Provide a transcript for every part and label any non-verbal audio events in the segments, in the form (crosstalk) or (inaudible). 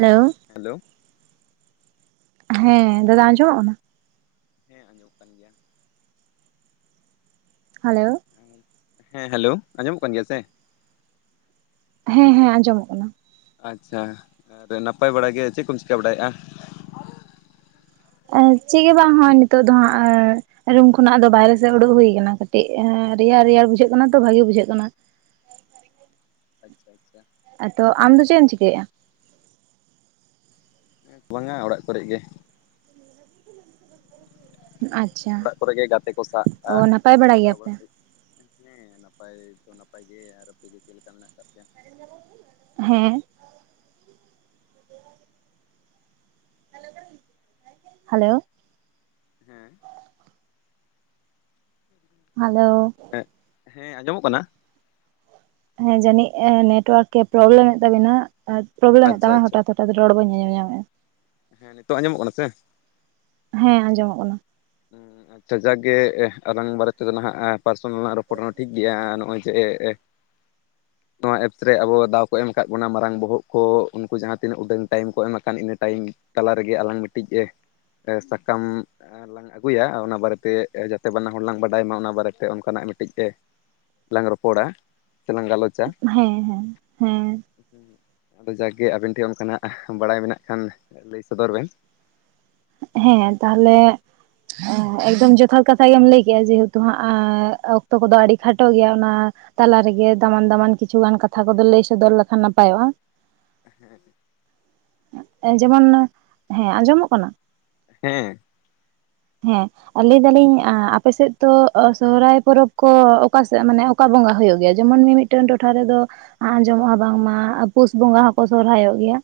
Hello. Hello. ᱦᱮᱸ ᱫᱟᱫᱟ ᱟᱸᱡᱚᱢᱚᱜ ᱠᱟᱱᱟ? ᱦᱮᱸ ᱟᱸᱡᱚᱢᱚᱜ ᱠᱟᱱ ᱜᱮᱭᱟ᱾ ᱦᱮᱞᱳ᱾ ᱦᱮᱸ ᱦᱮᱞᱳ ᱟᱸᱡᱚᱢᱚᱜ ᱠᱟᱱ ᱜᱮᱭ ᱥᱮ? ᱦᱮᱸ ᱦᱮᱸ ᱟᱸᱡᱚᱢᱚᱜ ᱠᱟᱱᱟ᱾ ᱟᱪᱪᱷᱟ ᱟᱨ ᱱᱟᱯᱟᱭ ᱵᱟᱲᱟ ᱜᱮ ᱪᱮᱫ ᱠᱚᱢ ᱪᱤᱠᱟᱹ ᱵᱟᱲᱟᱭᱮᱜᱼᱟ? ᱚ ᱪᱮᱜ ᱜᱮ ᱵᱟᱝ ᱦᱚᱸᱜ-ᱚᱭ ᱱᱤᱛᱳᱜ ᱫᱚ ᱦᱟᱸᱜ ᱨᱩᱢ ᱠᱷᱚᱱᱟᱜ ᱫᱚ ᱵᱟᱭᱨᱮ ᱥᱮᱜ ᱩᱰᱩᱠ ᱦᱩᱭ ᱠᱟᱱᱟ ᱠᱟᱹᱴᱤᱡ ᱮ ᱨᱮᱭᱟᱲ ᱨᱮᱭᱟᱲ ᱵᱩᱡᱷᱟᱹᱜ ᱠᱟᱱᱟ ᱛᱚ ᱵᱷᱟᱜᱤ ᱵᱩᱡᱷᱟᱹᱜ ᱠᱟᱱᱟ᱾ ᱟᱪᱪᱷᱟ ᱟᱪᱪᱷᱟ ᱮ ᱛᱚ ᱟᱢᱫᱚ ᱪᱮᱜ ᱮᱢ ᱪᱤᱠᱟᱹᱭᱮ-ᱟ? ᱵᱟᱝᱟ ᱚᱲᱟᱜ ᱠᱚᱨᱮᱜ ᱜᱮ᱾ ᱟᱪ ᱚᱲᱟᱜ ᱠᱚᱨᱮ ᱜᱮ ᱜᱟᱛᱮ ᱠᱚ ᱥᱟᱭ ᱵᱟᱲᱟ ᱡᱚᱴᱟᱣ ᱜᱮᱭᱟᱯᱮ? ᱚᱲᱟᱜ ᱵᱟᱲᱟᱜ ᱦᱩᱭᱩᱜ ᱦᱮᱸ ᱱᱟᱯᱟᱭ ᱫᱚ ᱱᱟᱯᱟᱭ ᱜᱮ, ᱟᱨ ᱟᱯᱮ ᱜᱮ ᱪᱮᱜ ᱞᱮᱠᱟ ᱢᱮᱱᱟᱜ ᱟᱠᱟᱜ ᱯᱮᱭᱟ? ᱦᱮᱸ ᱦᱮᱞᱳ ᱦᱮᱸ ᱦᱮᱞᱳ ᱦᱮᱸᱜ ᱦᱮᱸ ᱟᱸᱡᱚᱢᱚᱜ ᱠᱟᱱᱟ? ᱦᱮᱸ ᱡᱟᱹᱱᱤᱡ ᱱᱮᱴᱳᱣᱟᱨᱠ ᱮ ᱯᱨᱚᱵᱽᱞᱮᱢᱮᱫ ᱛᱟᱵᱤᱱᱟ ᱯᱨᱚᱵᱽᱞᱮᱢᱮᱫ ᱛᱟᱢᱟ ᱟᱪᱪᱷᱟ ᱟᱪᱪᱷᱟ ᱦᱚᱴᱟᱛ ᱨᱚᱲ ᱵᱟᱹᱧ ᱟᱸᱡᱚᱢ ᱧᱟᱢᱮᱜ-ᱟ ᱦᱮᱸ ᱱᱤᱛᱚᱜ ᱟᱸᱡᱚᱢᱚᱜ ᱠᱟᱱᱟ ᱥᱮ? ᱦᱮᱸ ᱟᱸᱡᱚᱢᱚᱜ ᱠᱟᱱᱟ᱾ ᱦᱩᱸ ᱛᱚ ᱡᱟᱠ ᱜᱮ ᱟᱞᱟᱝ ᱵᱟᱨᱮ ᱛᱮᱫᱚ ᱱᱟᱦᱟᱜ ᱯᱟᱨᱥᱚᱱᱟᱞ ᱞᱟᱝ ᱨᱚᱯᱚᱲᱱᱟ ᱴᱷᱤᱠ ᱜᱮᱭᱟ ᱱᱚᱜ-ᱚᱭ ᱡᱮ (inaudible) ᱱᱚᱣᱟ ᱮᱯᱥ ᱨᱮ ᱟᱵᱚ ᱫᱟᱣ ᱠᱚ ᱮᱢ ᱠᱟᱫ ᱵᱚᱱᱟ ᱢᱟᱨᱟᱝ ᱵᱚᱦᱚᱜ ᱠᱚ ᱩᱱᱠᱩ ᱡᱟᱦᱟᱸ ᱛᱤᱱᱟᱹᱜ ᱩᱰᱟᱹᱝ ᱴᱟᱭᱤᱢ ᱠᱚ ᱮᱢ ᱟᱠᱟᱱ ᱤᱱᱟᱹ ᱴᱟᱭᱤᱢ ᱛᱟᱞᱟ ᱨᱮᱜᱮ ᱟᱞᱟᱝ ᱢᱤᱫᱴᱤᱡ ᱥᱟᱠᱟᱢ ᱞᱟᱝ ᱟᱹᱜᱩᱭᱟ ᱚᱱᱟ ᱵᱟᱨᱮᱛᱮ ᱡᱟᱛᱮ ᱵᱟᱱᱟ ᱦᱚᱲ ᱞᱟᱝ ᱵᱟᱰᱟᱭ ᱢᱟ ᱚᱱᱟ ᱵᱟᱨᱮᱛᱮ ᱚᱱᱠᱟᱱᱟᱜ ᱢᱤᱫᱴᱤᱡ ᱮ ᱞᱟᱝ ᱨᱚᱯᱚᱲᱟ ᱥᱮ ᱞᱟᱝ ᱜᱟᱞᱚᱪ ᱦᱮᱸ ᱦᱮᱸ ᱦᱮᱸ ᱟᱫᱚ ᱡᱟᱜ-ᱜᱮ ᱟᱵᱮᱱ ᱴᱷᱮᱜ ᱚᱱᱠᱟᱱᱟᱜ ᱵᱟᱲᱟᱭ ᱢᱮᱱᱟᱜ ᱠᱷᱟᱱ ᱞᱟᱹᱭ ᱥᱚᱫᱚᱨ ᱵᱮᱱ ᱦᱮᱸ ᱛᱟᱦᱞᱮ ᱮᱠᱫᱚᱢ ᱡᱚᱛᱷᱟᱛ ᱠᱟᱛᱷᱟ ᱜᱮᱢ ᱞᱟᱹᱭ ᱠᱮ-ᱟ ᱡᱮᱦᱩᱛᱩ ᱦᱟᱸᱜ ᱚᱠᱛᱚ ᱠᱚᱫᱚ ᱟᱹᱰᱤ ᱠᱷᱟᱴᱚ ᱜᱮᱭᱟ ᱱᱟ ᱛᱟᱞᱟ ᱨᱮᱜᱮ ᱫᱟᱢᱟᱱ ᱫᱟᱢᱟᱱ ᱠᱤᱪᱷᱩᱜᱟᱱ ᱠᱟᱛᱷᱟ ᱠᱚᱫᱚ ᱞᱟᱹᱭ ᱥᱚᱫᱚᱨ ᱞᱮᱠᱷᱟᱱ ᱱᱟᱯᱟᱭᱚᱜ-ᱟ᱾ ᱮ ᱦᱮᱸ ᱡᱮᱢᱚᱱ ᱦᱮᱸ ᱟᱸᱡᱚᱢᱚᱜ ᱠᱟᱱᱟ? ᱦᱮᱸ ᱦᱮᱸ ᱟ ᱞᱟᱹᱭ ᱫᱟᱞᱤᱧ ᱟᱯᱮᱥᱮᱫ ᱛᱚ ᱥᱚᱦᱨᱟᱭ ᱯᱚᱨᱚᱵᱽ ᱠᱚ ᱚᱠᱟᱥᱮᱫ ᱢᱟᱱᱮ ᱚᱠᱟ ᱵᱚᱸᱜᱟ ᱦᱩᱭᱩᱜ ᱜᱮᱭᱟ ᱡᱮᱢᱚᱱ ᱢᱤᱻᱢᱤᱫ ᱴᱟᱹᱱ ᱴᱚᱴᱷᱟ ᱨᱮᱫᱚ ᱟᱸᱡᱚᱢᱚᱜ-ᱟ ᱵᱟᱝᱢᱟ ᱯᱩᱥ ᱵᱚᱸᱜᱟ ᱦᱚᱸᱠᱚ ᱥᱚᱨᱦᱟᱭᱚᱜ ᱜᱮᱭᱟ᱾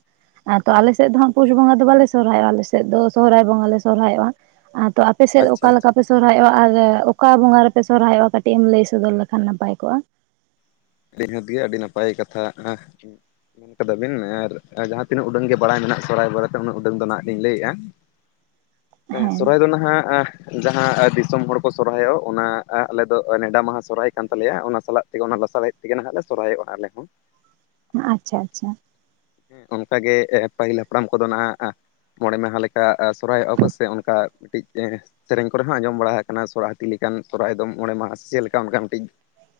ᱛᱚ ᱟᱞᱮ ᱥᱮᱜ ᱫᱚ ᱦᱟᱸᱜ ᱯᱩᱥ ᱵᱚᱸᱜᱟ ᱫᱚ ᱵᱟᱞᱮ ᱥᱚᱦᱨᱟᱭᱚᱜ ᱟᱞᱮᱥᱮᱫ ᱫᱚ ᱥᱚᱦᱨᱟᱭ ᱵᱚᱸᱜᱟ ᱞᱮ ᱥᱚᱨᱦᱟᱭᱚᱜ-ᱟ᱾ ᱟ ᱛᱚ ᱟᱯᱮᱥᱮᱫ ᱟᱪᱪᱷᱟ ᱚᱠᱟ ᱞᱮᱠᱟ ᱟᱪᱪᱷᱟ ᱯᱮ ᱥᱚᱦᱨᱟᱭᱚᱜ-ᱟ ᱟᱜᱮ ᱚᱠᱟ ᱵᱚᱸᱜᱟ ᱨᱮᱯᱮ ᱥᱚᱨᱦᱟᱭᱚᱜ-ᱟ ᱠᱟᱹᱴᱤᱜ ᱮᱢ ᱞᱟᱹᱭ ᱥᱚᱫᱚᱨ ᱞᱮᱠᱷᱟᱱ ᱱᱟᱯᱟᱭ ᱠᱚᱜ-ᱟ ᱟᱞᱤᱧ ᱦᱚᱸ ᱫᱤᱭᱮ ᱟᱹᱰᱤ ᱱᱟᱯᱟᱭ ᱠᱟᱛᱷᱟ ᱢᱮᱱ ᱠᱟᱫᱟ ᱵᱤᱱ ᱟᱨ ᱡᱟᱦᱟᱸ ᱛᱤᱱᱟᱹᱜ ᱩᱰᱟᱹᱝ ᱜᱮ ᱵᱟᱲᱟᱭ ᱢᱮᱱᱟᱜ ᱥᱚᱨᱟᱭ ᱵᱟᱨᱮᱛᱮ ᱩᱱᱟᱹᱜ ᱩᱰᱟᱹᱝ ᱫᱚ ᱱᱟᱜ ᱞᱤᱧ ᱞᱟᱹᱭᱮᱜ-ᱟ (inaudible) ᱦᱮᱸ ᱥᱚᱨᱦᱟᱭ ᱫᱚ ᱱᱟᱦᱟᱜ ᱡᱟᱦᱟᱸ ᱫᱤᱥᱚᱢ ᱦᱚᱲ ᱠᱚ ᱥᱚᱨᱦᱟᱭᱚᱜ ᱚᱱᱟ ᱟᱞᱮ ᱫᱚ ᱱᱮᱰᱟ ᱢᱟᱦᱟ ᱥᱚᱨᱦᱟᱭ ᱠᱟᱱ ᱛᱟᱞᱮᱭᱟ ᱚᱱᱟ ᱥᱟᱞᱟᱜ ᱛᱮᱜᱮ ᱚᱱᱟ ᱞᱟᱥᱟᱨᱦᱮᱫ ᱛᱮᱜᱮ ᱱᱟᱦᱟᱜ ᱞᱮ ᱥᱚᱨᱦᱟᱭᱚᱜ-ᱟ ᱟᱞᱮ ᱦᱚᱸ᱾ ᱟᱪᱪᱷᱟ ᱟᱪᱪᱷᱟ ᱦᱮᱸ ᱚᱱᱠᱟᱜᱮ ᱯᱟᱹᱦᱤᱞ ᱦᱟᱯᱲᱟᱢ ᱠᱚᱫᱚ ᱱᱟᱦᱟᱜ ᱢᱚᱬᱮ ᱢᱟᱦᱟ ᱞᱮᱠᱟ ᱥᱚᱨᱦᱟᱭᱚᱜ-ᱟ ᱠᱚ ᱥᱮ ᱚᱱᱠᱟ ᱢᱤᱫᱴᱤᱡ ᱥᱮᱨᱮᱧ ᱠᱚᱨᱮ ᱦᱚᱸ ᱟᱸᱡᱚᱢ ᱵᱟᱲᱟ ᱟᱠᱟᱱᱟ ᱥᱚᱨᱦᱟᱭ ᱦᱟᱹᱛᱤ ᱞᱮᱠᱟᱱ ᱥᱚᱨᱦᱟᱭ ᱫᱚ ᱢᱚᱬᱮ ᱢᱟᱦᱟ ᱥᱮ ᱪᱮᱫ ᱞᱮᱠᱟ ᱚᱱᱠᱟ ᱢᱤᱫᱴᱤᱡ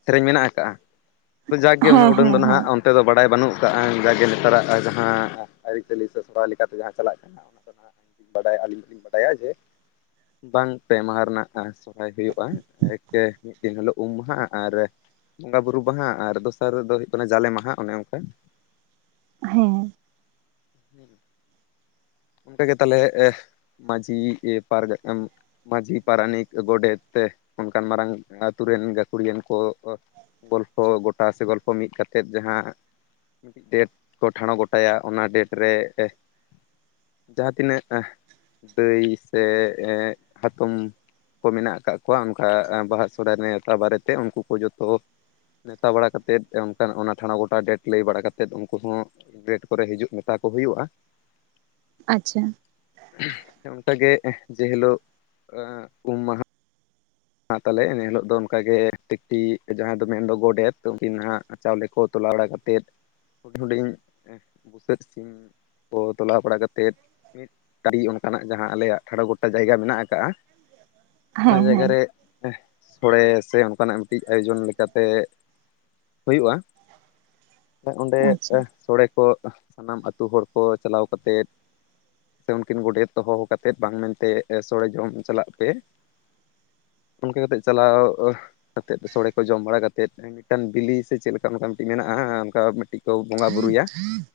ᱥᱮᱨᱮᱧ ᱢᱮᱱᱟᱜ ᱟᱠᱟᱟᱜᱼᱟ ᱡᱟᱜ ᱜᱮ ᱩᱱᱟᱹᱜ ᱦᱮᱸ ᱩᱰᱩᱝ ᱦᱮᱸ ᱫᱚ ᱱᱟᱦᱟᱸᱜ ᱦᱮᱸ ᱚᱱᱛᱮ ᱫᱚ ᱵᱟᱲᱟᱭ ᱵᱟᱹᱱᱩᱜ ᱠᱟᱜᱼᱟ ᱡᱟᱜᱮ ᱱᱟᱜ ᱪᱟᱞᱟᱜ-ᱟ ᱡᱟᱦᱟᱸ ᱟᱹᱨᱤᱪᱟᱹᱞᱤ ᱥᱮ ᱥᱨᱟᱦᱟᱭ ᱞᱮᱠᱟᱛᱮ ᱡᱟᱦᱟᱸ ᱪᱟᱞᱟᱜ ᱠᱟᱱᱟ ᱚᱱᱟ ᱫᱟ ᱵᱟᱰᱟᱭᱟ ᱟᱹᱞᱤᱧ ᱫᱚ ᱞᱤᱧ ᱵᱟᱰᱟᱭᱟ ᱡᱮ ᱵᱟᱝ ᱯᱮ ᱢᱟᱦᱟ ᱨᱮᱱᱟᱜ ᱥᱚᱨᱦᱟᱭ ᱦᱩᱭᱩᱜᱼᱟ ᱮᱠᱮ ᱢᱤᱫ ᱫᱤᱱ ᱦᱤᱞᱳᱜ ᱩᱢ ᱢᱟᱦᱟ ᱟᱨ ᱵᱚᱸᱜᱟ ᱵᱩᱨᱩ ᱢᱟᱦᱟ ᱟᱨ ᱫᱚᱥᱟᱨ ᱨᱮ ᱫᱚ ᱦᱩᱭᱩᱜ ᱠᱟᱱᱟ ᱡᱟᱞᱮ ᱢᱟᱦᱟ ᱚᱱᱮ ᱚᱱᱠᱟ ᱦᱮᱸ ᱦᱮᱸ ᱚᱱᱠᱟ ᱜᱮ ᱛᱟᱦᱚᱞᱮ ᱢᱟᱺᱡᱷᱤ ᱯᱟᱨᱜᱟ ᱢᱟᱺᱡᱷᱤ ᱯᱟᱨᱟᱱᱤᱠ ᱜᱚᱰᱮᱛ ᱛᱮ ᱚᱱᱠᱟᱱ ᱢᱟᱨᱟᱝ ᱟᱛᱩ ᱨᱮᱱ ᱜᱟᱹᱠᱷᱩᱲᱤᱭᱟᱱ ᱠᱚ ᱜᱚᱞᱯᱷᱚ ᱜᱳᱴᱟ ᱥᱮ ᱜᱚᱞᱯᱷᱚ ᱢᱤᱫ ᱠᱟᱛᱮᱫ ᱡᱟᱦᱟᱸ ᱢᱤᱫᱴᱤᱡ ᱰᱮᱴ ᱠᱚ ᱴᱷᱟᱬᱚᱸ ᱜᱚᱴᱟᱭᱟ ᱚᱱᱟ ᱰᱮᱴ ᱨᱮ ᱡᱟᱦᱟᱸ ᱛᱤᱱᱟᱹᱜ ᱫᱟᱹᱭ ᱥᱮ ᱦᱟᱛᱚᱢ ᱠᱚ ᱢᱮᱱᱟᱜ ᱟᱠᱟᱫ ᱠᱚᱣᱟ ᱚᱱᱠᱟ ᱵᱟᱦᱟ ᱥᱚᱨᱚᱦᱟᱭ ᱱᱮᱶᱛᱟ ᱵᱟᱨᱮ ᱛᱮ ᱩᱱᱠᱩ ᱠᱚ ᱡᱷᱚᱛᱚ ᱱᱮᱶᱛᱟ ᱵᱟᱲᱟ ᱠᱟᱛᱮᱫ ᱚᱱᱠᱟᱱ ᱚᱱᱟ ᱴᱷᱟᱬᱚ ᱜᱚᱴᱟ ᱰᱮᱴ ᱞᱟᱹᱭ ᱵᱟᱲᱟ ᱠᱟᱛᱮᱫ ᱩᱱᱠᱩ ᱦᱚᱸ ᱰᱮᱴ ᱠᱚᱨᱮ ᱦᱤᱡᱩᱜ ᱢᱮᱛᱟ ᱠᱚ ᱦᱩᱭᱩᱜᱼᱟ᱾ ᱟᱪᱪᱷᱟ ᱚᱱᱠᱟ ᱜᱮ ᱡᱮ ᱦᱤᱞᱳᱜ ᱩᱢ ᱢᱟᱦᱟ ᱦᱟᱸᱜ ᱛᱟᱦᱚᱞᱮ ᱤᱱᱟᱹ ᱦᱤᱞᱳᱜ ᱫᱚ ᱚᱱᱠᱮ ᱴᱤᱠᱴᱤ ᱡᱟᱦᱟᱸᱭ ᱫᱚ ᱢᱮᱱᱫᱚ ᱜᱚᱰᱮᱛ ᱩᱱᱠᱤ ᱱᱟᱦᱟᱜ ᱪᱟᱣᱞᱮ ᱠᱚ ᱛᱚᱞᱟ ᱵᱟᱲᱟ ᱠᱟᱛᱮᱫ ᱛᱮᱫ ᱦᱩᱰᱤᱧ ᱦᱩᱰᱤᱧ ᱵᱩᱥᱟᱹᱫ ᱥᱤᱢ ᱠᱚ ᱛᱚᱞᱟᱣ ᱵᱟᱲᱟ ᱠᱟᱛᱮᱫ ᱢᱤᱫ ᱠᱟᱹᱨᱤ ᱚᱱᱠᱟᱱᱟᱜ ᱡᱟᱦᱟᱸ ᱟᱞᱮᱭᱟᱜ ᱴᱷᱟᱲ ᱜᱚᱴᱟ ᱡᱟᱭᱜᱟ ᱢᱮᱱᱟᱜ ᱟᱠᱟᱟᱜ-ᱟ ᱚᱱᱟ ᱦᱮᱸ ᱡᱟᱭᱜᱟ ᱦᱮᱸ ᱨᱮ ᱥᱳᱲᱮ ᱥᱮ ᱚᱱᱠᱟᱱᱟᱜ ᱢᱤᱫᱴᱤᱡ ᱟᱭᱳᱡᱚᱱ ᱞᱮᱠᱟᱛᱮ ᱦᱩᱭᱩᱜ-ᱟ ᱚᱸᱰᱮ ᱟᱪᱪᱷᱟ ᱥᱳᱲᱮ ᱠᱚ ᱥᱟᱱᱟᱢ ᱟᱹᱛᱩ ᱦᱚᱲ ᱠᱚ ᱪᱟᱞᱟᱣ ᱠᱟ ᱠᱟᱛᱮᱫ ᱥᱮ ᱩᱱᱠᱤᱱ ᱜᱚᱰᱮᱛ ᱦᱚᱦᱚ ᱠᱟᱛᱮᱮᱫ ᱵᱟᱝ ᱢᱮᱱᱛᱮ ᱥᱳᱚᱲᱮ ᱡᱚᱢ ᱪᱟᱞᱟᱜ ᱯᱮ ᱚᱱᱠᱟ ᱠᱟᱛᱮᱜ ᱪᱟᱞᱟᱣ ᱚᱱᱠᱟ ᱠᱟᱛᱮᱫ ᱥᱳᱲᱮ ᱠᱚ ᱡᱚᱢ ᱵᱟᱲᱟ ᱠᱟᱛᱮ ᱢᱤᱫᱴᱟᱝ ᱵᱤᱞᱤ ᱥᱮ ᱪᱮᱫ ᱞᱮᱠᱟ ᱚᱱᱠᱟ ᱢᱤᱫᱴᱮᱱ ᱢᱮᱱᱟᱜᱼᱟ ᱢᱤᱫᱴᱤᱡ ᱠᱚ ᱵᱚᱸᱜᱟ ᱵᱳᱩᱨᱩᱭᱟ (inaudible)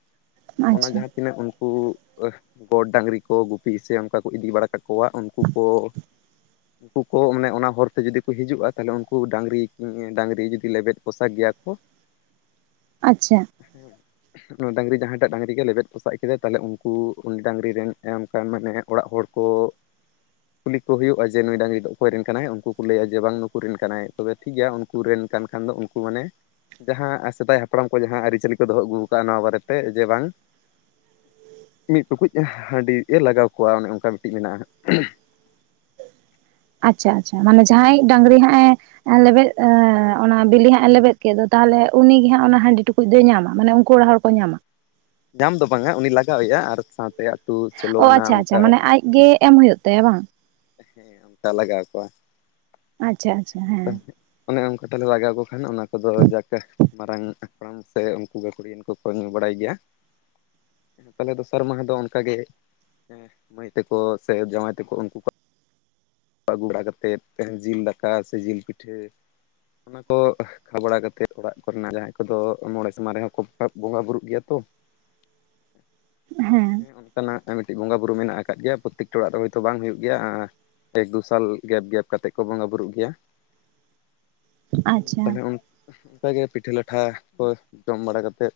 ᱚᱱᱟ ᱟᱪᱪᱷᱟ ᱡᱟᱦᱟᱸ ᱛᱤᱱᱟᱹᱜ ᱩᱱᱠᱩ ᱜᱚᱰ ᱰᱟᱹᱟᱝᱨᱤ ᱠᱚ ᱜᱩᱯᱤ ᱥᱮ ᱚᱱᱠᱟ ᱠᱚ ᱤᱫᱤ ᱵᱟᱲᱟ ᱠᱟ ᱩᱱᱠᱩ ᱠᱚᱣᱟᱜ ᱩᱱᱠᱩ ᱠᱚ ᱢᱟᱱᱮ ᱚᱱᱟ ᱦᱚᱨᱛᱮ ᱡᱩᱫᱤ ᱠᱚ ᱦᱤᱡᱩᱜᱼᱟ ᱛᱟᱦᱚᱞᱮ ᱩᱱᱠᱩ ᱰᱟᱝᱨᱤ ᱰᱟᱹᱟᱝᱨᱤ ᱡᱩᱫᱤ ᱞᱮᱵᱮᱫ ᱯᱚᱥᱟ ᱜᱮᱭᱟ ᱠᱚ᱾ ᱟᱪᱪᱷᱟ ᱦᱮᱸ ᱰᱟᱹᱝᱨᱤ ᱡᱟᱦᱟᱸᱭᱴᱟᱜ ᱰᱟᱝᱝᱨᱤ ᱜᱮ ᱞᱮᱵᱮᱫ ᱯᱚᱥᱟᱜ ᱠᱮᱫᱟᱭ ᱛᱟᱦᱚᱞᱮ ᱩᱱᱠᱩ ᱩᱱᱤ ᱰᱟᱹᱝᱨᱤ ᱨᱮᱱ ᱮᱢ ᱠᱟᱱᱟᱱ ᱢᱟᱱᱮ ᱚᱲᱟᱜ ᱦᱚᱲ ᱠᱚ ᱠᱩᱞᱤ ᱠᱚ ᱦᱩᱭᱩᱜᱼᱟ ᱡᱮ ᱱᱩᱭ ᱰᱟᱹᱝᱨᱤ ᱫᱚ ᱚᱠᱚᱭ ᱨᱮᱱ ᱠᱟᱱᱟᱭ ᱩᱱᱠᱩ ᱠᱚ ᱞᱟᱹᱭᱟ ᱡᱮ ᱵᱟᱝ ᱱᱩᱠᱩ ᱨᱮᱱ ᱠᱟᱱᱟᱭ ᱛᱚᱵᱮ ᱴᱷᱤᱠ ᱜᱮᱭᱟ ᱩᱱᱠᱩ ᱨᱮᱱ ᱠᱟᱱ ᱠᱷᱟᱱ ᱫᱚ ᱩᱱᱠᱩ ᱢᱟᱱᱮ ᱡᱟᱦᱟᱸ ᱥᱮᱫᱟᱭ ᱦᱟᱯᱲᱟᱢ ᱠᱚ ᱡᱟᱦᱟᱸ ᱟᱹᱨᱤᱪᱟᱹᱞᱤ ᱠᱚ ᱫᱚᱦᱚ ᱟᱹᱜᱩ ᱟᱠᱟᱫᱟᱼᱟ ᱱᱚᱣᱟ ᱵᱟᱨᱮ ᱛᱮ ᱡᱮ ᱵᱟᱝ ᱢᱤᱫ ᱴᱩᱠᱩᱡ ᱦᱟᱺᱰᱤ ᱮ ᱞᱟᱜᱟᱣ ᱠᱚᱣᱟ ᱚᱱᱮ ᱚᱱᱠᱟ ᱢᱤᱫᱴᱤᱡ ᱢᱮᱱᱟᱜᱼᱟ᱾ ᱟᱪᱪᱷᱟ ᱟᱪᱪᱷᱟ ᱢᱟᱱᱮ ᱡᱟᱦᱟᱸᱭ ᱰᱟᱹᱝᱨᱤ ᱦᱟᱸᱜ ᱚᱭ ᱞᱮᱵᱮᱫ ᱚᱱᱟ ᱵᱤᱞᱤ ᱦᱟᱸᱜ ᱮ ᱞᱮᱵᱮᱫ ᱠᱮᱫ ᱫᱚ ᱛᱟᱦᱚᱞᱮ ᱩᱱᱤᱜᱮ ᱦᱟᱸᱜ ᱚᱱᱟ ᱦᱟᱺᱰᱤ ᱴᱩᱠᱩᱡ ᱫᱚᱭ ᱧᱟᱢᱟ ᱢᱟᱱᱮ ᱩᱱᱠᱩ ᱚᱲᱟᱜ ᱦᱚᱲ ᱠᱚ ᱧᱟᱢᱟ ᱧᱟᱢ ᱫᱚ ᱵᱟᱝᱟ ᱩᱱᱤ ᱞᱟᱜᱟᱣᱮᱭᱟ ᱟᱨ ᱥᱟᱶᱛᱮ ᱟᱹᱛᱩ ᱥᱳᱞᱳ ᱟᱱᱟ ᱚᱱᱠᱟ ᱟᱡ ᱜᱮ ᱮᱢ ᱦᱩᱭᱩᱜ ᱛᱟᱭᱟ ᱵᱟᱝ? ᱦᱮᱸ ᱚᱱᱠᱟ ᱞᱟᱜᱟᱣ ᱠᱚᱣᱟ ᱟᱪᱪᱷᱟ ᱟᱪᱪᱷᱟ ᱦᱮᱸ ᱛ ᱚᱱᱮ ᱚᱱᱠᱟᱴᱟᱞᱮ ᱞᱟᱜᱟᱣᱠᱚ ᱠᱷᱟᱱ ᱚᱱᱟ ᱠᱚᱫᱚ ᱡᱟᱠᱟᱼᱼ ᱢᱟᱨᱟᱝ ᱦᱟᱯᱲᱟᱢ ᱥᱮ ᱩᱱᱠᱩ ᱜᱟᱹᱠᱷᱩᱲᱤᱭᱟᱹᱮᱱ ᱠᱚ ᱠᱚ ᱧᱩ ᱵᱟᱲᱟᱭ ᱜᱮᱭᱟ᱾ ᱛᱟᱦᱚᱞᱮ ᱫᱚᱥᱟᱨ ᱢᱟᱦᱟ ᱫᱚ ᱚᱱᱠᱟᱟᱜ ᱜᱮᱼᱼ ᱦᱮᱸ ᱢᱟᱹᱭ ᱛᱟᱠᱚ ᱥᱮ ᱡᱟᱶᱟᱭ ᱛᱟᱠᱚ ᱩᱱᱠᱩ ᱠᱚ ᱟᱹ ᱜᱩᱵᱟᱲᱟ ᱠᱟᱛᱮᱮᱫ ᱡᱤᱞ ᱫᱟᱼᱼ ᱠᱟ ᱥᱮ ᱡᱤᱞ ᱯᱤᱴᱷᱟᱹ ᱚᱱᱟ ᱠᱚ ᱠᱷᱟᱵᱽᱲᱟ ᱠᱟᱛᱮᱮᱫ ᱚᱲᱟᱜ ᱠᱚᱨᱮᱱᱟᱜ ᱡᱟᱦᱟᱸᱭ ᱠᱚᱫᱚ ᱢᱚᱬᱮ ᱥᱮᱢᱟ ᱨᱮᱦᱚᱸ ᱠᱚ ᱵᱚᱸᱜᱟ ᱵᱩᱨᱩᱜ ᱜᱮᱭᱟ ᱛᱚ ᱦᱮᱸ ᱦᱮᱸ ᱚᱱᱠᱟᱱᱟᱜ ᱢᱤᱫᱴᱤᱡ ᱵᱚᱸᱜᱟ ᱵᱩᱨᱩ ᱢᱮᱱᱟᱜ ᱟᱠᱟᱫ ᱜᱮᱭᱟ ᱯᱨᱚᱛᱛᱮᱠᱴᱮ ᱚᱲᱟᱜ ᱨᱮ ᱦᱳᱭᱛᱳ ᱵᱟᱝ ᱦᱩᱭᱩᱜ ᱜᱮᱭᱟ᱾ ᱮᱠ ᱫᱩ ᱥᱟᱞ ᱜᱮᱯ ᱜᱮᱯ ᱠᱟᱛᱮᱜ ᱠᱚ ᱵᱚᱸᱜᱟ ᱵᱩᱨᱩᱜ ᱜᱮᱭᱟ ᱟᱪᱪᱷᱟ ᱛᱟᱦᱞᱮ ᱩᱱᱼᱼ ᱚᱱᱠᱟᱜᱮ ᱯᱤᱴᱷᱟᱹ ᱞᱟᱴᱷᱟ ᱠᱚ ᱡᱚᱢ ᱵᱟᱲᱟ ᱠᱟᱛᱮᱫᱼᱼ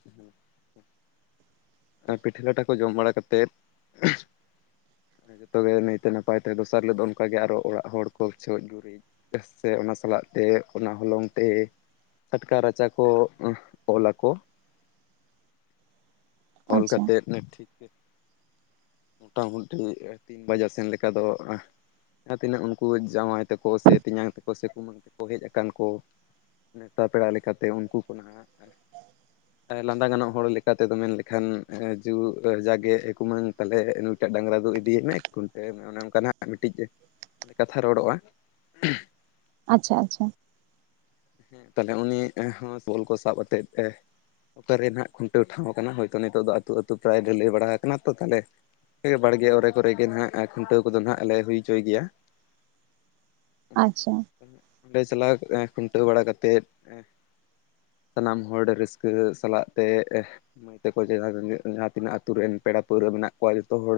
ᱟᱨ ᱯᱤᱴᱷᱟᱹ ᱞᱟᱴᱷᱟ ᱠᱚ ᱡᱚᱢ ᱵᱟᱲᱟ ᱠᱟᱛᱮᱫᱼᱼ ᱡᱚᱛᱚᱜᱮ ᱱᱟᱭᱛᱮ ᱱᱟᱯᱟᱭ ᱛᱮ ᱫᱚᱥᱟᱨ ᱦᱤᱞᱳᱜ ᱫᱚ ᱚᱱᱠᱟᱜᱮ ᱟᱨᱚ ᱚᱲᱟᱜ ᱦᱚᱲ ᱠᱚ ᱪᱷᱚᱡ ᱜᱩᱨᱤᱡ ᱥᱮ ᱚᱱᱟ ᱥᱟᱞᱟᱜ ᱛᱮ ᱚᱱᱟ ᱦᱚᱞᱚᱝ ᱛᱮᱼᱼ ᱪᱷᱟᱴᱠᱟ ᱨᱟᱪᱟ ᱠᱚ ᱚᱞᱟ ᱟᱠᱚ᱾ ᱚᱞ ᱟᱪᱪᱷᱟ ᱠᱟᱛᱮᱫ ᱱᱮᱼᱼ ᱢᱚᱴᱟᱢᱩᱴᱤ ᱛᱤᱱ ᱵᱟᱡᱟᱜ ᱥᱮᱱ ᱞᱮᱠᱟ ᱫᱚᱼᱼ ᱡᱟᱦᱟᱸ ᱛᱤᱱᱟᱹᱜ ᱩᱱᱠᱩ ᱡᱟᱶᱟᱭ ᱛᱮᱟᱠᱚ ᱥᱮᱼᱼ ᱛᱮᱧᱟᱝ ᱛᱮᱠᱚ ᱥᱮ ᱠᱩᱢᱟᱹᱝ ᱛᱮᱠᱚ ᱦᱮᱡ ᱟᱠᱟᱱ ᱠᱚ ᱱᱮᱶᱛᱟ ᱯᱮᱲᱟ ᱞᱮᱠᱟᱛᱮ ᱩᱱᱠᱩ ᱠᱚ ᱱᱟᱦᱟᱜ (inaudible) ᱞᱟᱸᱫᱟ ᱜᱟᱱᱚᱜ ᱦᱚᱲ ᱞᱮᱠᱟ ᱛᱮᱫᱚ ᱢᱮᱱ ᱞᱮᱠᱷᱟᱱ ᱡᱩ ᱡᱟᱜᱮ ᱮ ᱠᱩᱢᱟᱹᱝ ᱛᱟᱦᱚᱞᱮ ᱱᱩᱭᱴᱟᱜ ᱰᱟᱝᱨᱟ ᱫᱚ ᱤᱫᱤᱭ ᱢᱮ ᱮᱠ ᱠᱩᱭᱴᱟᱞ ᱢᱮ ᱚᱱᱮ ᱚᱱᱠᱟ ᱱᱟᱦᱟᱜ ᱢᱤᱫᱴᱤᱡᱮ ᱠᱟᱛᱷᱟ ᱨᱚᱲᱚᱜᱼᱟ᱾ (unintelligible) ᱟᱪᱪᱷᱟ, ᱟᱪᱪᱷᱟ ᱦᱮᱸ ᱛᱟᱦᱚᱞᱮ ᱩᱱᱤ ᱵᱚᱞ ᱠᱚ ᱟᱛᱮᱜ ᱛᱮ ᱼᱼ ᱚᱠᱟᱨᱮ ᱱᱟᱦᱟᱜ ᱠᱷᱩᱱᱴᱟᱹᱣ ᱴᱷᱟᱣ ᱠᱟᱱᱟ ᱦᱳᱭᱛᱳ ᱱᱤᱛᱚᱜ ᱫᱚ ᱟᱹᱛᱩ ᱟᱹᱛᱩ ᱯᱨᱟᱭ ᱜᱮ ᱞᱟᱹᱭ ᱵᱟᱲᱟ ᱟᱠᱟᱱᱟ ᱛᱚ ᱛᱟᱦᱞᱮᱼᱼ ᱵᱟᱲᱜᱮ ᱚᱨᱮ ᱠᱚᱨᱮᱜ ᱜᱮ ᱱᱟᱦᱱᱟᱜ ᱠᱷᱩᱱᱴᱟᱹᱣ ᱠᱚᱫᱚ ᱱᱟᱦᱟᱜ ᱞᱮ ᱦᱩᱭ ᱦᱚᱪᱚᱭ ᱜᱮᱭᱟ᱾ ᱟᱪᱪᱷᱟ ᱚᱸᱰᱮ ᱪᱟᱞᱟᱣ ᱠᱷᱩᱱᱴᱟᱹᱣ ᱵᱟᱲᱟ ᱠᱟᱛᱮᱮᱫ ᱥᱟᱱᱟᱢ ᱦᱚᱲ ᱨᱟᱹᱥᱠᱟᱹ ᱥᱟᱞᱟᱜ ᱛᱮᱼᱼ (unintelligible) ᱡᱟᱦᱟᱸ ᱛᱤᱱᱟᱹᱜ ᱟᱹᱛᱩ ᱨᱮᱱ ᱯᱮᱲᱟ ᱯᱟᱹᱲᱦᱟᱹ ᱢᱮᱱᱟᱜ ᱠᱚᱣᱟ ᱡᱚᱛᱚ ᱦᱚᱲᱼᱼ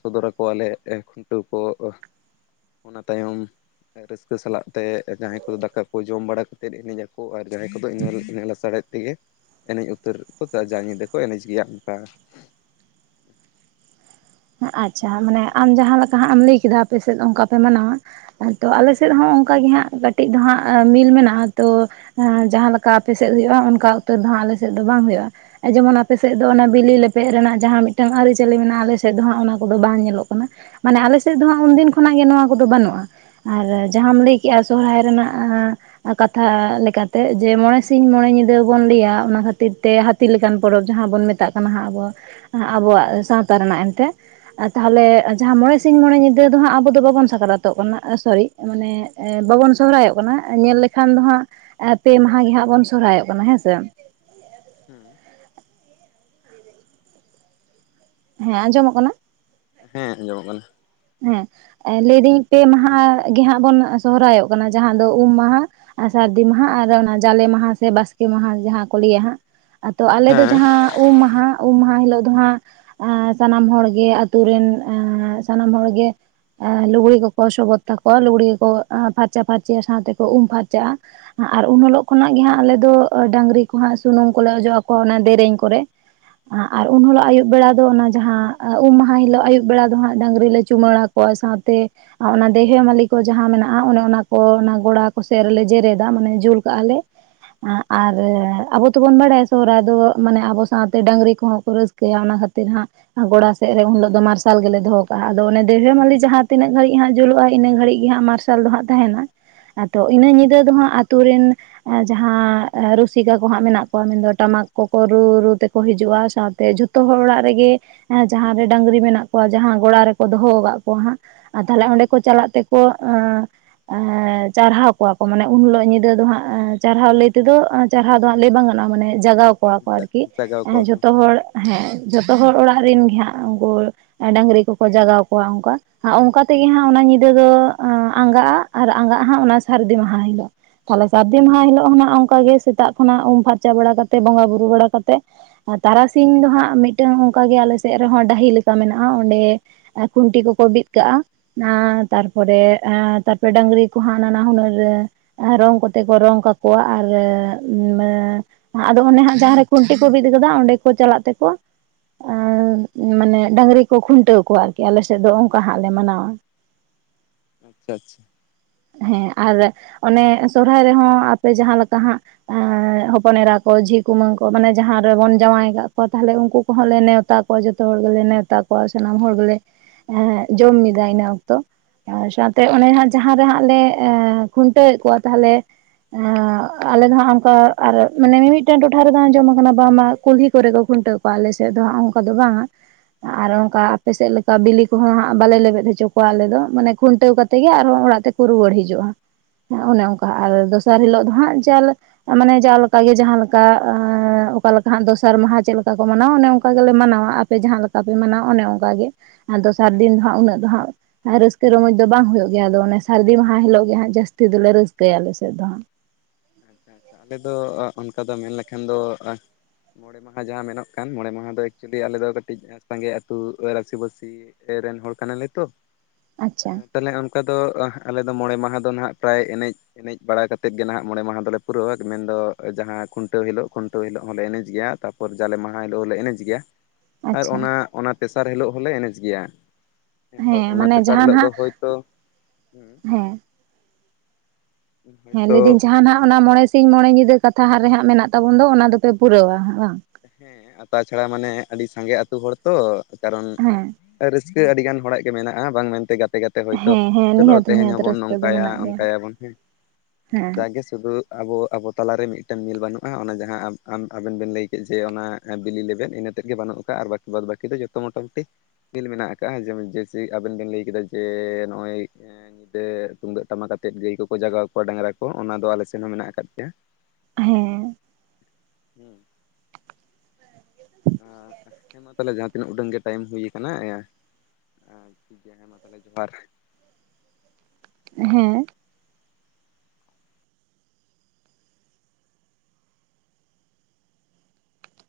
ᱥᱚᱫᱚᱨ ᱟᱠᱚᱣᱟ ᱞᱮ ᱠᱷᱩᱱᱴᱟᱹᱣ ᱠᱚ, ᱚᱱᱟ ᱛᱟᱭᱚᱢ ᱨᱟᱹᱥᱠᱟᱹ ᱥᱟᱞᱟᱜ ᱛᱮ ᱡᱟᱦᱟᱸᱭᱼᱼ ᱫᱟᱠᱟ ᱠᱚ ᱡᱚᱢ ᱵᱟᱲᱟ ᱠᱟᱛᱮᱫ ᱮᱱᱮᱡ ᱟᱠᱚ ᱟᱨ ᱡᱟᱦᱟᱸᱭ ᱠᱚᱫᱚ ᱤᱱᱟᱹ ᱞᱟᱥᱟᱲᱦᱮᱫ ᱛᱮᱜᱮᱼᱼ ᱮᱱᱮᱡ ᱩᱛᱟᱹᱨ ᱠᱚ ᱡᱟ ᱧᱤᱫᱟᱹ ᱠᱚ ᱮᱱᱮᱡ ᱜᱮᱭᱟ ᱚᱱᱠᱟ᱾ ᱟᱪᱪᱷᱟ ᱢᱟᱱᱮ ᱟᱢ ᱦᱮᱸ ᱡᱟᱦᱟ ᱞᱮᱠᱟ ᱦᱟᱸᱜ ᱮᱢ ᱞᱟᱹᱭ ᱠᱮᱫᱟ ᱟᱯᱮ ᱥᱮᱫ ᱚᱱᱠᱟ ᱯᱮ ᱢᱟᱱᱟᱣᱟ᱾ ᱟᱫᱚ ᱟᱞᱮ ᱦᱮᱸ ᱥᱮᱫ ᱦᱚᱸ ᱚᱱᱠᱟ ᱜᱮ ᱦᱟᱸᱜ ᱠᱟᱹᱴᱤᱡ ᱫᱚ ᱦᱟᱸᱜ ᱢᱤᱞ ᱢᱮᱱᱟᱜᱼᱟ ᱛᱚᱼᱼ ᱡᱟᱦᱟ ᱞᱮᱠᱟ ᱟᱯᱮ ᱥᱮᱫ ᱦᱳᱭᱳᱜᱼᱟ ᱚᱱᱠᱟ ᱩᱛᱟᱹᱨ ᱫᱚ ᱦᱟᱸᱜ ᱟᱞᱮ ᱥᱮᱫ ᱫᱚ ᱵᱟᱝ ᱦᱳᱭᱳᱜᱼᱟ᱾ ᱡᱮ ᱢᱚᱱ ᱟᱯᱮ ᱥᱮᱫ ᱫᱚ ᱚᱱᱟ ᱵᱤᱞᱤ ᱞᱮᱵᱮᱫ ᱨᱮᱱᱟᱜ ᱡᱟᱦᱟ ᱢᱤᱫ ᱴᱟᱝ ᱟᱹᱨᱤ ᱪᱟᱹᱞᱤ ᱢᱮᱱᱟᱜᱼᱟ ᱟᱞᱮᱼᱼ ᱥᱮᱫ ᱫᱚ ᱦᱟᱸᱜ ᱚᱱᱟ ᱠᱚᱫᱚ ᱵᱟᱝ ᱧᱮᱞᱚᱜ ᱠᱟᱱᱟ ᱢᱟᱱᱮ ᱟᱞᱮ ᱥᱮᱫ ᱫᱚ ᱦᱟᱸᱜ ᱩᱱ ᱫᱤᱱ ᱠᱷᱚᱱᱟᱜ ᱜᱮ ᱱᱚᱣᱟ ᱠᱚᱫᱚ ᱵᱟᱹᱱᱩᱜᱼᱟ᱾ ᱟᱨ ᱡᱟᱦᱟᱢ ᱞᱟᱹᱭ ᱠᱮᱜᱟ ᱥᱚᱦᱚᱨᱟᱭ ᱨᱮᱱᱟᱜ᱾ ᱠᱟᱛᱷᱟ ᱞᱮᱠᱟ ᱛᱮ ᱡᱮ ᱢᱚᱸᱬᱮ ᱥᱤᱧ ᱢᱚᱸᱬᱮ ᱧᱤᱫᱟᱹ ᱵᱚᱱ ᱞᱟᱹᱭ-ᱟ ᱚᱱᱟ ᱠᱷᱟᱹᱛᱤᱨ ᱛᱮᱼᱼ ᱦᱟᱹᱛᱤ ᱞᱮᱠᱟᱱ ᱯᱚᱨᱚᱵᱽ ᱡᱟᱦᱟ ᱵᱚᱱ ᱢᱮᱛᱟᱜ ᱠᱟᱱᱟ ᱦᱟᱸᱜ ᱟᱵᱚᱼᱼ ᱟᱵᱚᱣᱟᱜ ᱥᱟᱶᱛᱟ ᱨᱮᱱᱟᱜ ᱮᱱᱛᱮ ᱛᱟᱦᱞᱮ ᱡᱟᱦᱟ ᱢᱚᱬᱮ ᱥᱤᱧ ᱢᱚᱬᱮ ᱧᱤᱫᱟᱹ ᱫᱚ ᱦᱟᱸᱜ ᱟᱵᱚ ᱫᱚ ᱵᱟᱵᱚᱱ ᱥᱟᱠᱨᱟᱛᱚᱜ ᱠᱟᱱᱟ ᱥᱚᱨᱤ ᱢᱟᱱᱮ ᱵᱟᱵᱚᱱ ᱥᱚᱦᱨᱟᱭᱚᱜ ᱠᱟᱱᱟ ᱧᱮᱞ ᱞᱮ ᱠᱷᱟᱱ ᱫᱚ ᱦᱟᱸᱜ ᱯᱮ ᱢᱟᱦᱟ ᱜᱮ ᱦᱟᱸᱜ ᱵᱚᱱ ᱥᱚᱨᱦᱟᱭᱚᱜ ᱠᱟᱱᱟ ᱦᱮᱸᱥᱮ᱾ ᱦᱩᱸ᱾ ᱦᱮᱸ ᱟᱸᱡᱚᱢ ᱚᱜ ᱠᱟᱱᱟ? ᱦᱮᱸ ᱟᱸᱡᱚᱢᱚᱜ ᱠᱟᱱᱟ᱾ ᱦᱮᱸ ᱞᱟᱹᱭ ᱫᱟᱹᱧ ᱯᱮ ᱢᱟᱦᱟ ᱜᱮ ᱦᱟᱸᱜ ᱵᱚᱱ ᱥᱚᱦᱨᱟᱭ ᱚᱜ ᱠᱟᱱᱟ, ᱡᱟᱦᱟ ᱫᱚ ᱩᱸᱢ ᱢᱟᱦᱟ ᱟᱨ ᱥᱟᱹᱨᱫᱤ ᱢᱟᱦᱟ ᱟᱨ ᱚᱱᱟ ᱡᱟᱞᱮ ᱢᱟᱦᱟ ᱥᱮ ᱵᱟᱥᱠᱮ ᱢᱟᱦᱟ ᱡᱟᱦᱟ ᱠᱚ ᱞᱟᱹᱭᱟ ᱦᱟᱸᱜ, ᱟᱫᱚ ᱟᱞᱮ ᱫᱚ ᱡᱟᱦᱟᱸ ᱩᱸᱢ ᱢᱟᱦᱟ ᱩᱸᱢ ᱢᱟᱦᱟ ᱦᱤᱞᱳᱜ ᱫᱚ ᱦᱟᱸᱜ ᱟᱸ ᱥᱟᱱᱟᱢ ᱦᱚᱲ ᱜᱮ ᱟᱛᱳ ᱨᱮᱱ ᱟᱸ ᱥᱟᱱᱟᱢ ᱦᱚᱲ ᱜᱮ ᱮ ᱞᱩᱜᱽᱲᱤ ᱠᱚᱠᱚ ᱥᱚᱵᱚᱛ ᱛᱟᱠᱚᱣᱟ ᱞᱩᱜᱽᱲᱤ ᱠᱚᱠᱚ ᱯᱷᱟᱨᱪᱟ ᱯᱷᱟᱨᱪᱤᱭᱟ ᱥᱟᱶ ᱛᱮᱠᱚ ᱩᱢ ᱯᱷᱟᱨᱪᱟᱜᱼᱟ᱾ ᱟᱨ ᱩᱱ ᱦᱤᱞᱳᱜ ᱠᱷᱚᱱᱟᱜ ᱜᱮ ᱦᱟᱸᱜ ᱟᱞᱮ ᱫᱚ ᱰᱟᱹᱝᱨᱤ ᱠᱚ ᱦᱟᱸᱜ ᱥᱩᱱᱩᱢ ᱠᱚᱞᱮ ᱚᱡᱚᱜ ᱟᱠᱚᱣᱟ ᱚᱱᱟ ᱫᱮᱹᱨᱮᱧ ᱠᱚᱨᱮ᱾ ᱟᱨ ᱩᱱ ᱦᱤᱞᱳᱜ ᱟᱹᱭᱩᱵ ᱵᱮᱲᱟ ᱫᱚ ᱚᱱᱟ ᱡᱟᱦᱟ ᱩᱸᱢ ᱢᱟᱦᱟ ᱦᱤᱞᱳᱜ ᱟᱹᱭᱩᱵ ᱵᱮᱲᱟ ᱫᱚ ᱦᱟᱸᱜ ᱰᱟᱹᱝᱨᱤ ᱞᱮ ᱪᱩᱢᱟᱹᱲᱟ ᱠᱚᱣᱟ ᱥᱟᱶ ᱛᱮ ᱟᱨ ᱚᱱᱟ ᱫᱮᱣᱦᱮ ᱢᱟᱹᱞᱤ ᱠᱚ ᱡᱟᱦᱟ ᱢᱮᱱᱟᱜᱼᱟ, ᱚᱱᱮ ᱚᱱᱟ ᱠᱚ ᱚᱱᱟ ᱜᱚᱲᱟ ᱠᱚ ᱥᱮᱫ ᱨᱮᱞᱮ ᱡᱮᱨᱮ ᱫᱟ ᱢᱟᱱᱮ ᱡᱩᱹᱞ ᱠᱟᱜᱼᱟ ᱞᱮ᱾ ᱟᱸᱜ ᱟᱞᱮ ᱟᱵᱚ ᱛᱚ ᱵᱚᱱ ᱵᱟᱲᱟᱭᱟ ᱥᱚᱦᱨᱟᱭ ᱫᱚ ᱢᱟᱱᱮ ᱟᱵᱚ ᱥᱟᱶ ᱛᱮ ᱰᱟᱹᱝᱨᱤ ᱠᱚᱦᱚᱸ ᱠᱚ ᱨᱟᱹᱥ ᱠᱟᱹᱭᱟ ᱚᱱᱟ ᱠᱷᱟᱹᱛᱤᱨ ᱦᱟᱸᱜ ᱟᱨ ᱜᱚᱲᱟ ᱥᱮᱫ ᱨᱮ ᱩᱱ ᱦᱤᱞᱳᱜ ᱫᱚ ᱢᱟᱨᱥᱟᱞ ᱜᱮᱞᱮ ᱫᱚᱦᱚ ᱠᱟᱜᱼᱟ ᱟᱫᱚ ᱚᱱᱮ ᱫᱮᱣᱦᱮ ᱢᱟᱹᱞᱤ ᱡᱟᱦᱟ ᱛᱤᱱᱟᱹᱜ ᱜᱟᱹᱲᱤᱡ ᱦᱟᱸᱜ ᱡᱩᱞᱩᱜᱼᱟ ᱤᱱᱟᱹ ᱜᱷᱟᱹᱲᱤᱡ ᱜᱮ ᱦᱟᱸᱜ ᱢᱟᱨᱥᱟᱞ ᱫᱚ ᱦᱟᱸᱜ ᱛᱟᱦᱮᱸᱱᱟ᱾ ᱟᱫᱚ ᱤᱱᱟᱹ ᱧᱤᱫᱟᱹ ᱫᱚ ᱦᱟᱸᱜ ᱟᱛᱩ ᱨᱮᱱ ᱮᱸ ᱡᱟᱦᱟ ᱨᱩᱹᱥᱤᱠᱟ ᱠᱚ ᱦᱟᱸᱜ ᱢᱮᱱᱟᱜ ᱠᱚᱣᱟ ᱢᱮᱱ ᱫᱚ ᱴᱟᱢᱟᱠ ᱠᱚ ᱠᱚ ᱨᱩ ᱨᱩ ᱛᱮ ᱠᱚ ᱦᱤᱡᱩᱜᱼᱟ, ᱥᱟᱶᱛᱮ ᱡᱷᱚ ᱛᱚ ᱦᱚᱲ ᱚᱲᱟᱜ ᱨᱮᱜᱮ ᱮᱸ ᱡᱟᱦᱟᱸ ᱨᱮ ᱰᱟᱹᱝᱨᱤ ᱢᱮᱱᱟᱜ ᱠᱚᱣᱟ ᱡᱟᱦᱟᱸ ᱜᱚᱲᱟ ᱨᱮᱠᱚ ᱫᱚᱦᱚ ᱠᱟᱜ ᱠᱚᱣᱟ ᱦᱟᱸᱜ ᱟᱨ ᱛᱟᱦᱞᱮ ᱚᱸᱰᱮ ᱦᱮᱸ ᱠᱚ ᱪᱟᱞᱟᱜ ᱛᱮᱠᱚ ᱟᱸ ᱮᱸ ᱪᱟᱨᱦᱟᱣ ᱠᱚᱣᱟ ᱠᱚ ᱢᱟᱱᱮ ᱩᱱ ᱦᱤᱞᱳᱜ ᱧᱤᱫᱟᱹ ᱫᱚ ᱦᱟᱸᱜ ᱪᱟᱨᱦᱟᱣ ᱞᱟᱹᱭ ᱛᱮᱫᱚ ᱪᱟᱨᱦᱟᱣ ᱫᱚ ᱦᱟᱸᱜ ᱞᱟᱹᱭ ᱵᱟᱝ ᱜᱟᱱᱚᱜᱼᱟ, ᱢᱟᱱᱮ ᱡᱟᱸᱜᱟᱣ ᱠᱚᱣᱟ ᱠᱚ ᱟᱨᱠᱤ, ᱦᱮᱸ ᱡᱟᱜᱟᱣ ᱠᱚᱣᱟ ᱠᱚ ᱡᱷᱚᱛᱚ ᱦᱚᱲ ᱦᱮᱸ ᱡᱷᱚᱛᱚ ᱦᱚᱲ ᱚᱲᱟᱜ ᱨᱮᱱ ᱜᱮ ᱦᱟᱸᱜ ᱩᱱᱠᱩ ᱰᱟᱹᱝᱨᱤ ᱠᱚᱠᱚ ᱡᱟᱸᱜᱟᱣ ᱠᱚᱣᱟ ᱚᱝᱠᱟ᱾ ᱟᱨ ᱚᱝᱠᱟ ᱛᱮᱜᱮ ᱦᱟᱸᱜ ᱚᱱᱟ ᱧᱤᱫᱟᱹ ᱫᱚ ᱟᱸᱜᱟᱜᱼᱟ ᱟᱨ ᱟᱸᱜᱟᱜᱼᱟ ᱦᱟᱸᱜ ᱚᱱᱟ ᱥᱟᱹᱨᱫᱤ ᱢᱟᱦᱟ ᱦᱤᱞᱳᱜ᱾ ᱛᱟᱦᱞᱮ ᱥᱟᱹᱨᱫᱤ ᱢᱟᱦᱟ ᱦᱤᱞᱳᱜ ᱦᱮᱸᱱᱟᱜᱼᱟ ᱚᱝᱠᱟ ᱜᱮ ᱥᱮᱛᱟᱜ ᱠᱷᱚᱱᱟᱜ ᱩᱸᱢ ᱯᱷᱟᱨᱪᱟ ᱵᱟᱲᱟ ᱠᱟᱛᱮ ᱵᱚᱸᱜᱟ ᱵᱩᱨᱩ ᱵᱟᱲᱟ ᱠᱟᱛᱮᱜ ᱟᱨ ᱛᱟᱨᱟ ᱥᱤᱧ ᱫᱚ ᱦᱟᱸᱜ ᱢᱤᱫ ᱴᱟᱝ ᱚᱝᱠᱟ ᱜᱮ ᱟᱞᱮ ᱥᱮᱫ ᱨᱮᱦᱚᱸ ᱰᱟᱹᱦᱤ ᱞᱮᱠᱟ ᱢᱮᱱᱟᱜᱼᱟ ᱚᱸᱰᱮ ᱮ ᱠᱷᱩᱱᱴᱤ ᱠᱚᱠᱚ ᱵᱤᱫ ᱠᱟᱜᱼᱟ᱾ ᱱᱟ ᱛᱟᱨᱯᱚᱨᱮ ᱦᱮᱸ ᱛᱟᱨᱯᱚᱨᱮ ᱰᱟᱹᱝᱨᱤ ᱠᱚ ᱦᱟᱸᱜ ᱱᱟᱱᱟ ᱦᱩᱱᱟᱹᱨ ᱨᱚᱝ ᱠᱚᱛᱮ ᱠᱚ ᱨᱚᱝ ᱠᱟᱠᱚᱣᱟ ᱟᱨ (inaudible) ᱟᱫᱚ ᱚᱱᱮ ᱦᱟᱸᱜ ᱡᱟᱦᱟᱸ ᱨᱮ ᱠᱷᱩᱱᱴᱤ ᱠᱚ ᱵᱤᱫ ᱠᱟᱫᱟ ᱚᱸᱰᱮ ᱠᱚ ᱪᱟᱞᱟᱜ ᱛᱮᱠᱚ ᱟᱸ ᱢᱟᱱᱮ ᱰᱟᱹᱝᱨᱤ ᱠᱚ ᱠᱷᱩᱱᱴᱟᱹᱣ ᱠᱚᱣᱟ ᱟᱨᱠᱤ, ᱟᱞᱮ ᱥᱮᱫ ᱫᱚ ᱚᱱᱠᱟ ᱦᱟᱸᱜ ᱞᱮ ᱢᱟᱱᱟᱣᱟ᱾ ᱟᱪᱪᱷᱟ ᱟᱪᱪᱷᱟ᱾ ᱦᱮᱸ ᱟᱨ ᱚᱱᱮ ᱥᱚᱨᱦᱟᱭ ᱨᱮᱦᱚᱸ ᱟᱯᱮ ᱡᱟᱦᱟᱸ ᱞᱮᱠᱟ ᱦᱟᱸᱜ ᱮᱸ ᱦᱚᱯᱚᱱ ᱮᱨᱟ ᱠᱚ ᱡᱷᱤ ᱠᱩᱢᱟᱹᱝ ᱠᱚ ᱢᱟᱱᱮ ᱡᱟᱦᱟᱸ ᱨᱮᱵᱚᱱ ᱡᱟᱶᱟᱭ ᱠᱟᱜ ᱠᱚᱣᱟ ᱛᱟᱦᱞᱮ ᱩᱱᱠᱩ ᱠᱚᱦᱚᱸ ᱞᱮ ᱱᱮᱣᱛᱟ ᱠᱚ ᱡᱷᱚᱛᱚ ᱦᱚᱲ ᱜᱮᱞᱮ ᱱᱮᱣᱛᱟ ᱠᱚᱣᱟ ᱥᱟᱱᱟᱢ ᱦᱚᱲ ᱜᱮᱞᱮ ᱮᱸᱜ ᱡᱚᱢ ᱢᱤᱫᱟ ᱤᱱᱟᱹ ᱚᱠᱛᱚ ᱟᱨ ᱥᱟᱶᱛᱮ ᱚᱱᱮ ᱡᱟᱦᱟᱸ ᱨᱮ ᱦᱟᱸᱜ ᱞᱮ ᱠᱷᱩᱱᱴᱟᱹᱣᱫ ᱠᱚᱣᱟ ᱛᱟᱦᱚᱞᱮ ᱮᱸ ᱟᱞᱮ ᱫᱚ ᱦᱟᱸᱜ ᱚᱱᱠᱟ ᱟᱨ ᱢᱟᱱᱮ ᱢᱤ-ᱢᱤᱫᱴᱟᱝ ᱴᱚᱴᱷᱟ ᱨᱮᱫᱚ ᱟᱡᱚᱢ ᱟᱠᱟᱱᱟ ᱵᱟᱝᱢᱟ ᱠᱩᱞᱦᱤ ᱠᱚᱨᱮ ᱠᱚ ᱠᱷᱩᱱᱴᱟᱹᱣ ᱟᱞᱮ ᱥᱮᱫ ᱫᱚ ᱦᱟᱸᱜ ᱚᱱᱠᱟ ᱫᱚ ᱵᱟᱝᱟ᱾ ᱟᱨ ᱚᱱᱠᱟ ᱟᱯᱮᱥᱮᱫ ᱞᱮᱠᱟ ᱵᱮᱞᱮ ᱠᱚᱦᱚᱸ ᱦᱟᱸᱜ ᱵᱟᱞᱮ ᱞᱮᱵᱮᱫ ᱦᱚᱪᱚ ᱠᱚᱣᱟ ᱟᱞᱮ ᱫᱚ, ᱢᱟᱱᱮ ᱠᱷᱩᱱᱴᱟᱹᱣ ᱠᱟᱛᱮ ᱜᱮ ᱟᱨᱦᱚᱸ ᱚᱲᱟᱜ ᱛᱮ ᱠᱩ ᱨᱩᱣᱟᱹᱲ ᱦᱤᱡᱩᱜᱼᱟ ᱚᱱᱮ ᱚᱱᱠᱟ ᱟᱨ ᱫᱚᱥᱟᱨ ᱦᱤᱞᱳᱜ ᱫᱚ ᱦᱟᱸᱜ ᱡᱟᱞᱮ ᱢᱟᱱᱮ ᱡᱟᱣᱞᱮᱠᱟᱜᱮ ᱡᱟᱦᱟᱸ ᱞᱮᱠᱟ ᱚᱠᱟ ᱞᱮᱠᱟ ᱦᱟᱸᱜ ᱫᱚᱥᱟᱨ ᱢᱟᱦᱟ ᱪᱮᱫ ᱞᱮᱠᱟ ᱠᱚ ᱢᱟᱱᱟᱣ-ᱟ ᱚᱱᱮ ᱚᱝᱠᱟ ᱜᱮᱞᱮ ᱢᱟᱱᱟᱣ-ᱟ᱾ ᱟᱯᱮ ᱡᱟᱦᱟᱸ ᱞᱮᱠᱟ ᱯᱮ ᱢᱟᱱᱟᱣ ᱚᱱᱮ ᱚᱱᱠᱟ ᱜᱮ ᱫᱚᱥᱟᱨ ᱫᱤᱱ ᱟᱪᱪᱷᱟ ᱫᱚ ᱦᱟᱸᱜ ᱟᱪᱪᱷᱟ ᱩᱱᱟᱹᱜ ᱫᱚ ᱦᱟᱸᱜ ᱨᱟᱹᱥᱠᱟᱹ ᱨᱚᱢᱡᱽ ᱫᱚ ᱵᱟᱝ ᱦᱩᱭᱩᱜ ᱜᱮᱭᱟ ᱟᱫᱚᱼᱼ ᱥᱟᱹᱨᱤ ᱢᱟᱦᱟ ᱦᱤᱞᱳᱜ ᱜᱮ ᱦᱟᱸᱜ ᱡᱟᱹᱥᱛᱤ ᱫᱚᱞᱮ ᱨᱟᱹᱥᱠᱟᱹᱭᱟ ᱟᱞᱮᱥᱮᱫ ᱫᱚ ᱦᱟᱸᱜ ᱟᱪᱪᱷᱟ ᱟᱞᱮ ᱚᱱᱠᱟ ᱫᱚ ᱢᱮᱱ ᱞᱮᱠᱷᱟᱱ ᱫᱚᱼᱼ ᱢᱚᱬᱮ ᱢᱟᱦᱟ ᱡᱟᱦᱟᱸ ᱢᱮᱱᱚᱜ ᱠᱟᱱ ᱢᱚᱬᱮ ᱢᱟᱦᱟ ᱫᱚ ᱮᱠᱪᱩᱭᱮᱞᱤ ᱟᱞᱮ ᱫᱚ ᱠᱟᱹᱴᱤᱡ ᱥᱟᱸᱜᱮ ᱟᱹᱛᱩ ᱨᱟᱥᱤ ᱵᱟᱹᱥᱤᱼᱼ (unintelligible) ᱨᱮᱱ ᱦᱚᱲ ᱠᱟᱱᱟ ᱞᱮ ᱛᱚ ᱟᱪᱪᱷᱟ ᱛᱟᱦᱚᱞᱮ ᱚᱱᱠᱟ ᱫᱚ ᱟᱞᱮ ᱫᱚ ᱢᱚᱬᱮ ᱢᱟᱦᱟ ᱫᱚ ᱦᱟᱸᱜ ᱯᱨᱟᱭ ᱮᱱᱮᱡ ᱮᱱᱮᱡ ᱵᱟᱲᱟ ᱠᱟᱛᱮᱫ ᱜᱮ ᱱᱟᱦᱟᱸᱜᱼᱼ ᱢᱚᱬᱮ ᱢᱟᱦᱟ ᱫᱚᱞᱮ ᱯᱩᱨᱟᱹᱣᱟ ᱢᱮᱱᱫᱚ ᱡᱟᱦᱟᱸ ᱠᱷᱩᱱᱴᱟᱹᱣ ᱦᱤᱞᱳᱜ ᱠᱷᱩᱱᱴᱟᱹᱣ ᱦᱤᱞᱳᱜ ᱦᱚᱸᱞᱮ ᱮᱱᱮᱡ ᱜᱮᱭᱟᱼᱼ ᱯᱚᱨ ᱡᱟᱞᱮ ᱢᱟᱦᱟ ᱦᱤᱞᱳᱜ ᱞᱮ ᱮᱱᱮᱡ ᱜᱮᱭᱟ᱾ (inaudible) ᱟᱨ ᱚᱱᱟ ᱚᱱᱟ ᱛᱮᱥᱟᱨ ᱦᱤᱞᱳᱜ ᱦᱚᱞᱮ ᱮᱱᱮᱡ ᱜᱮᱭᱟ᱾ ᱦᱮᱸ ᱚᱱᱟ ᱢᱟᱱᱮ ᱛᱮᱥᱟᱨ ᱡᱟᱦᱟᱸ ᱦᱤᱞᱳᱜ ᱫᱚ ᱱᱟᱦᱟᱜ ᱦᱳᱭ ᱛᱳᱼᱼ ᱦᱮᱸ ᱦᱩᱸ ᱦᱮᱸ ᱦᱳᱭᱛᱳ ᱞᱟᱹᱭᱫᱟᱹᱧ ᱡᱟᱦᱟᱸᱱᱟᱜ ᱚᱱᱟ ᱢᱚᱬᱮ ᱥᱤᱧ ᱢᱚᱬᱮ ᱧᱤᱫᱟᱹ ᱠᱟᱛᱷᱟ ᱨᱮ ᱦᱟᱸᱜ ᱢᱮᱱᱟᱜ ᱛᱟᱵᱚᱱ ᱫᱚ ᱚᱱᱟ ᱫᱚᱯᱮ ᱯᱩᱨᱟᱹᱣᱟ ᱵᱟᱝ? ᱦᱮᱸ ᱛᱟᱪᱷᱟᱲᱟ ᱢᱟᱱᱮ ᱟᱹᱰᱤ ᱥᱟᱸᱜᱮ ᱟᱹᱛᱩ ᱦᱚᱲ ᱛᱚ ᱠᱟᱨᱚᱱᱼᱼ (inaudible) ᱨᱟᱹᱥᱠᱟᱹ ᱟᱹᱰᱤᱜᱟᱱ ᱦᱚᱲᱟ-ᱜ ᱜᱮ ᱢᱮᱱᱟᱜᱼᱟ ᱵᱟᱝ ᱢᱮᱱᱛᱮ ᱜᱟᱛᱮᱼᱼ ᱜᱟᱛᱮ ᱜᱟᱛᱮ ᱦᱳᱭᱛᱚ ᱦᱮᱸ ᱦᱮᱸ ᱪᱚᱞᱚ ᱱᱤᱦᱟᱹᱛ ᱛᱮᱦᱮᱧ ᱱᱤᱦᱟᱹᱛ ᱦᱚᱸᱵᱚᱱ ᱨᱟᱹᱥᱠᱟᱹ ᱫᱚ ᱱᱚᱝᱠᱟᱭᱟ ᱢᱮᱱᱟᱜ ᱜᱮᱭᱟ ᱚᱱᱠᱟᱭᱟ ᱵᱚᱱ ᱦᱮᱸᱼᱼ ᱦᱮᱸ ᱥᱩᱫᱩ ᱟᱵᱚ ᱟᱵᱚ ᱛᱟᱞᱟᱨᱮ ᱢᱤᱫᱴᱮᱱ ᱢᱮᱞ ᱵᱟᱹᱱᱩᱜᱼᱟ ᱚᱱᱟ ᱡᱟᱦᱟᱸ ᱟᱢ ᱟᱵᱮᱱ ᱵᱮᱱ ᱞᱟᱹᱭ ᱠᱮᱫᱼᱼ ᱡᱮ ᱚᱱᱟ ᱵᱮᱞᱤ ᱞᱮᱵᱮᱫ ᱤᱱᱟᱹᱛᱮᱫ ᱜᱮ ᱵᱟᱹᱱᱩᱜ ᱠᱟᱜᱼᱟ ᱟᱨ ᱵᱟᱠᱤ ᱵᱟᱫ ᱵᱟᱹᱠᱤ ᱫᱚ ᱡᱚᱛᱚ ᱢᱚᱴᱟᱢᱩᱴᱤᱼᱼ ᱠᱷᱮᱞ ᱢᱮᱱᱟᱜ ᱟᱠᱟᱫᱟ ᱟᱵᱮᱱ ᱵᱮᱱ ᱞᱟᱹᱭ ᱠᱮᱫᱟ ᱡᱮ ᱱᱚᱜᱼᱚᱭᱼᱼ ᱧᱤᱫᱟᱹ ᱛᱩᱢᱫᱟᱹᱜ ᱴᱟᱢᱟᱠ ᱟᱛᱮᱫ ᱜᱟᱹᱭ ᱠᱚᱠᱚ ᱡᱟᱜᱟᱣ ᱠᱚᱣᱟ ᱰᱟᱝᱨᱟ ᱠᱚ ᱚᱱᱟ ᱫᱚ ᱟᱞᱮ ᱥᱮᱱ ᱦᱚᱸ ᱢᱮᱱᱟᱜ ᱟᱠᱟᱫ ᱜᱮᱭᱼᱟ ᱦᱮᱸ ᱦᱮᱸ ᱦᱮᱸ ᱢᱟ ᱛᱟᱦᱚᱞᱮ ᱡᱟᱦᱟᱸ ᱛᱤᱱᱟᱹᱜ ᱩᱰᱟᱹᱝ ᱜᱮ ᱴᱟᱭᱤᱢ ᱦᱩᱭ ᱦᱮᱸ (unintelligible) ᱡᱚᱦᱟᱨ ᱦᱮᱸ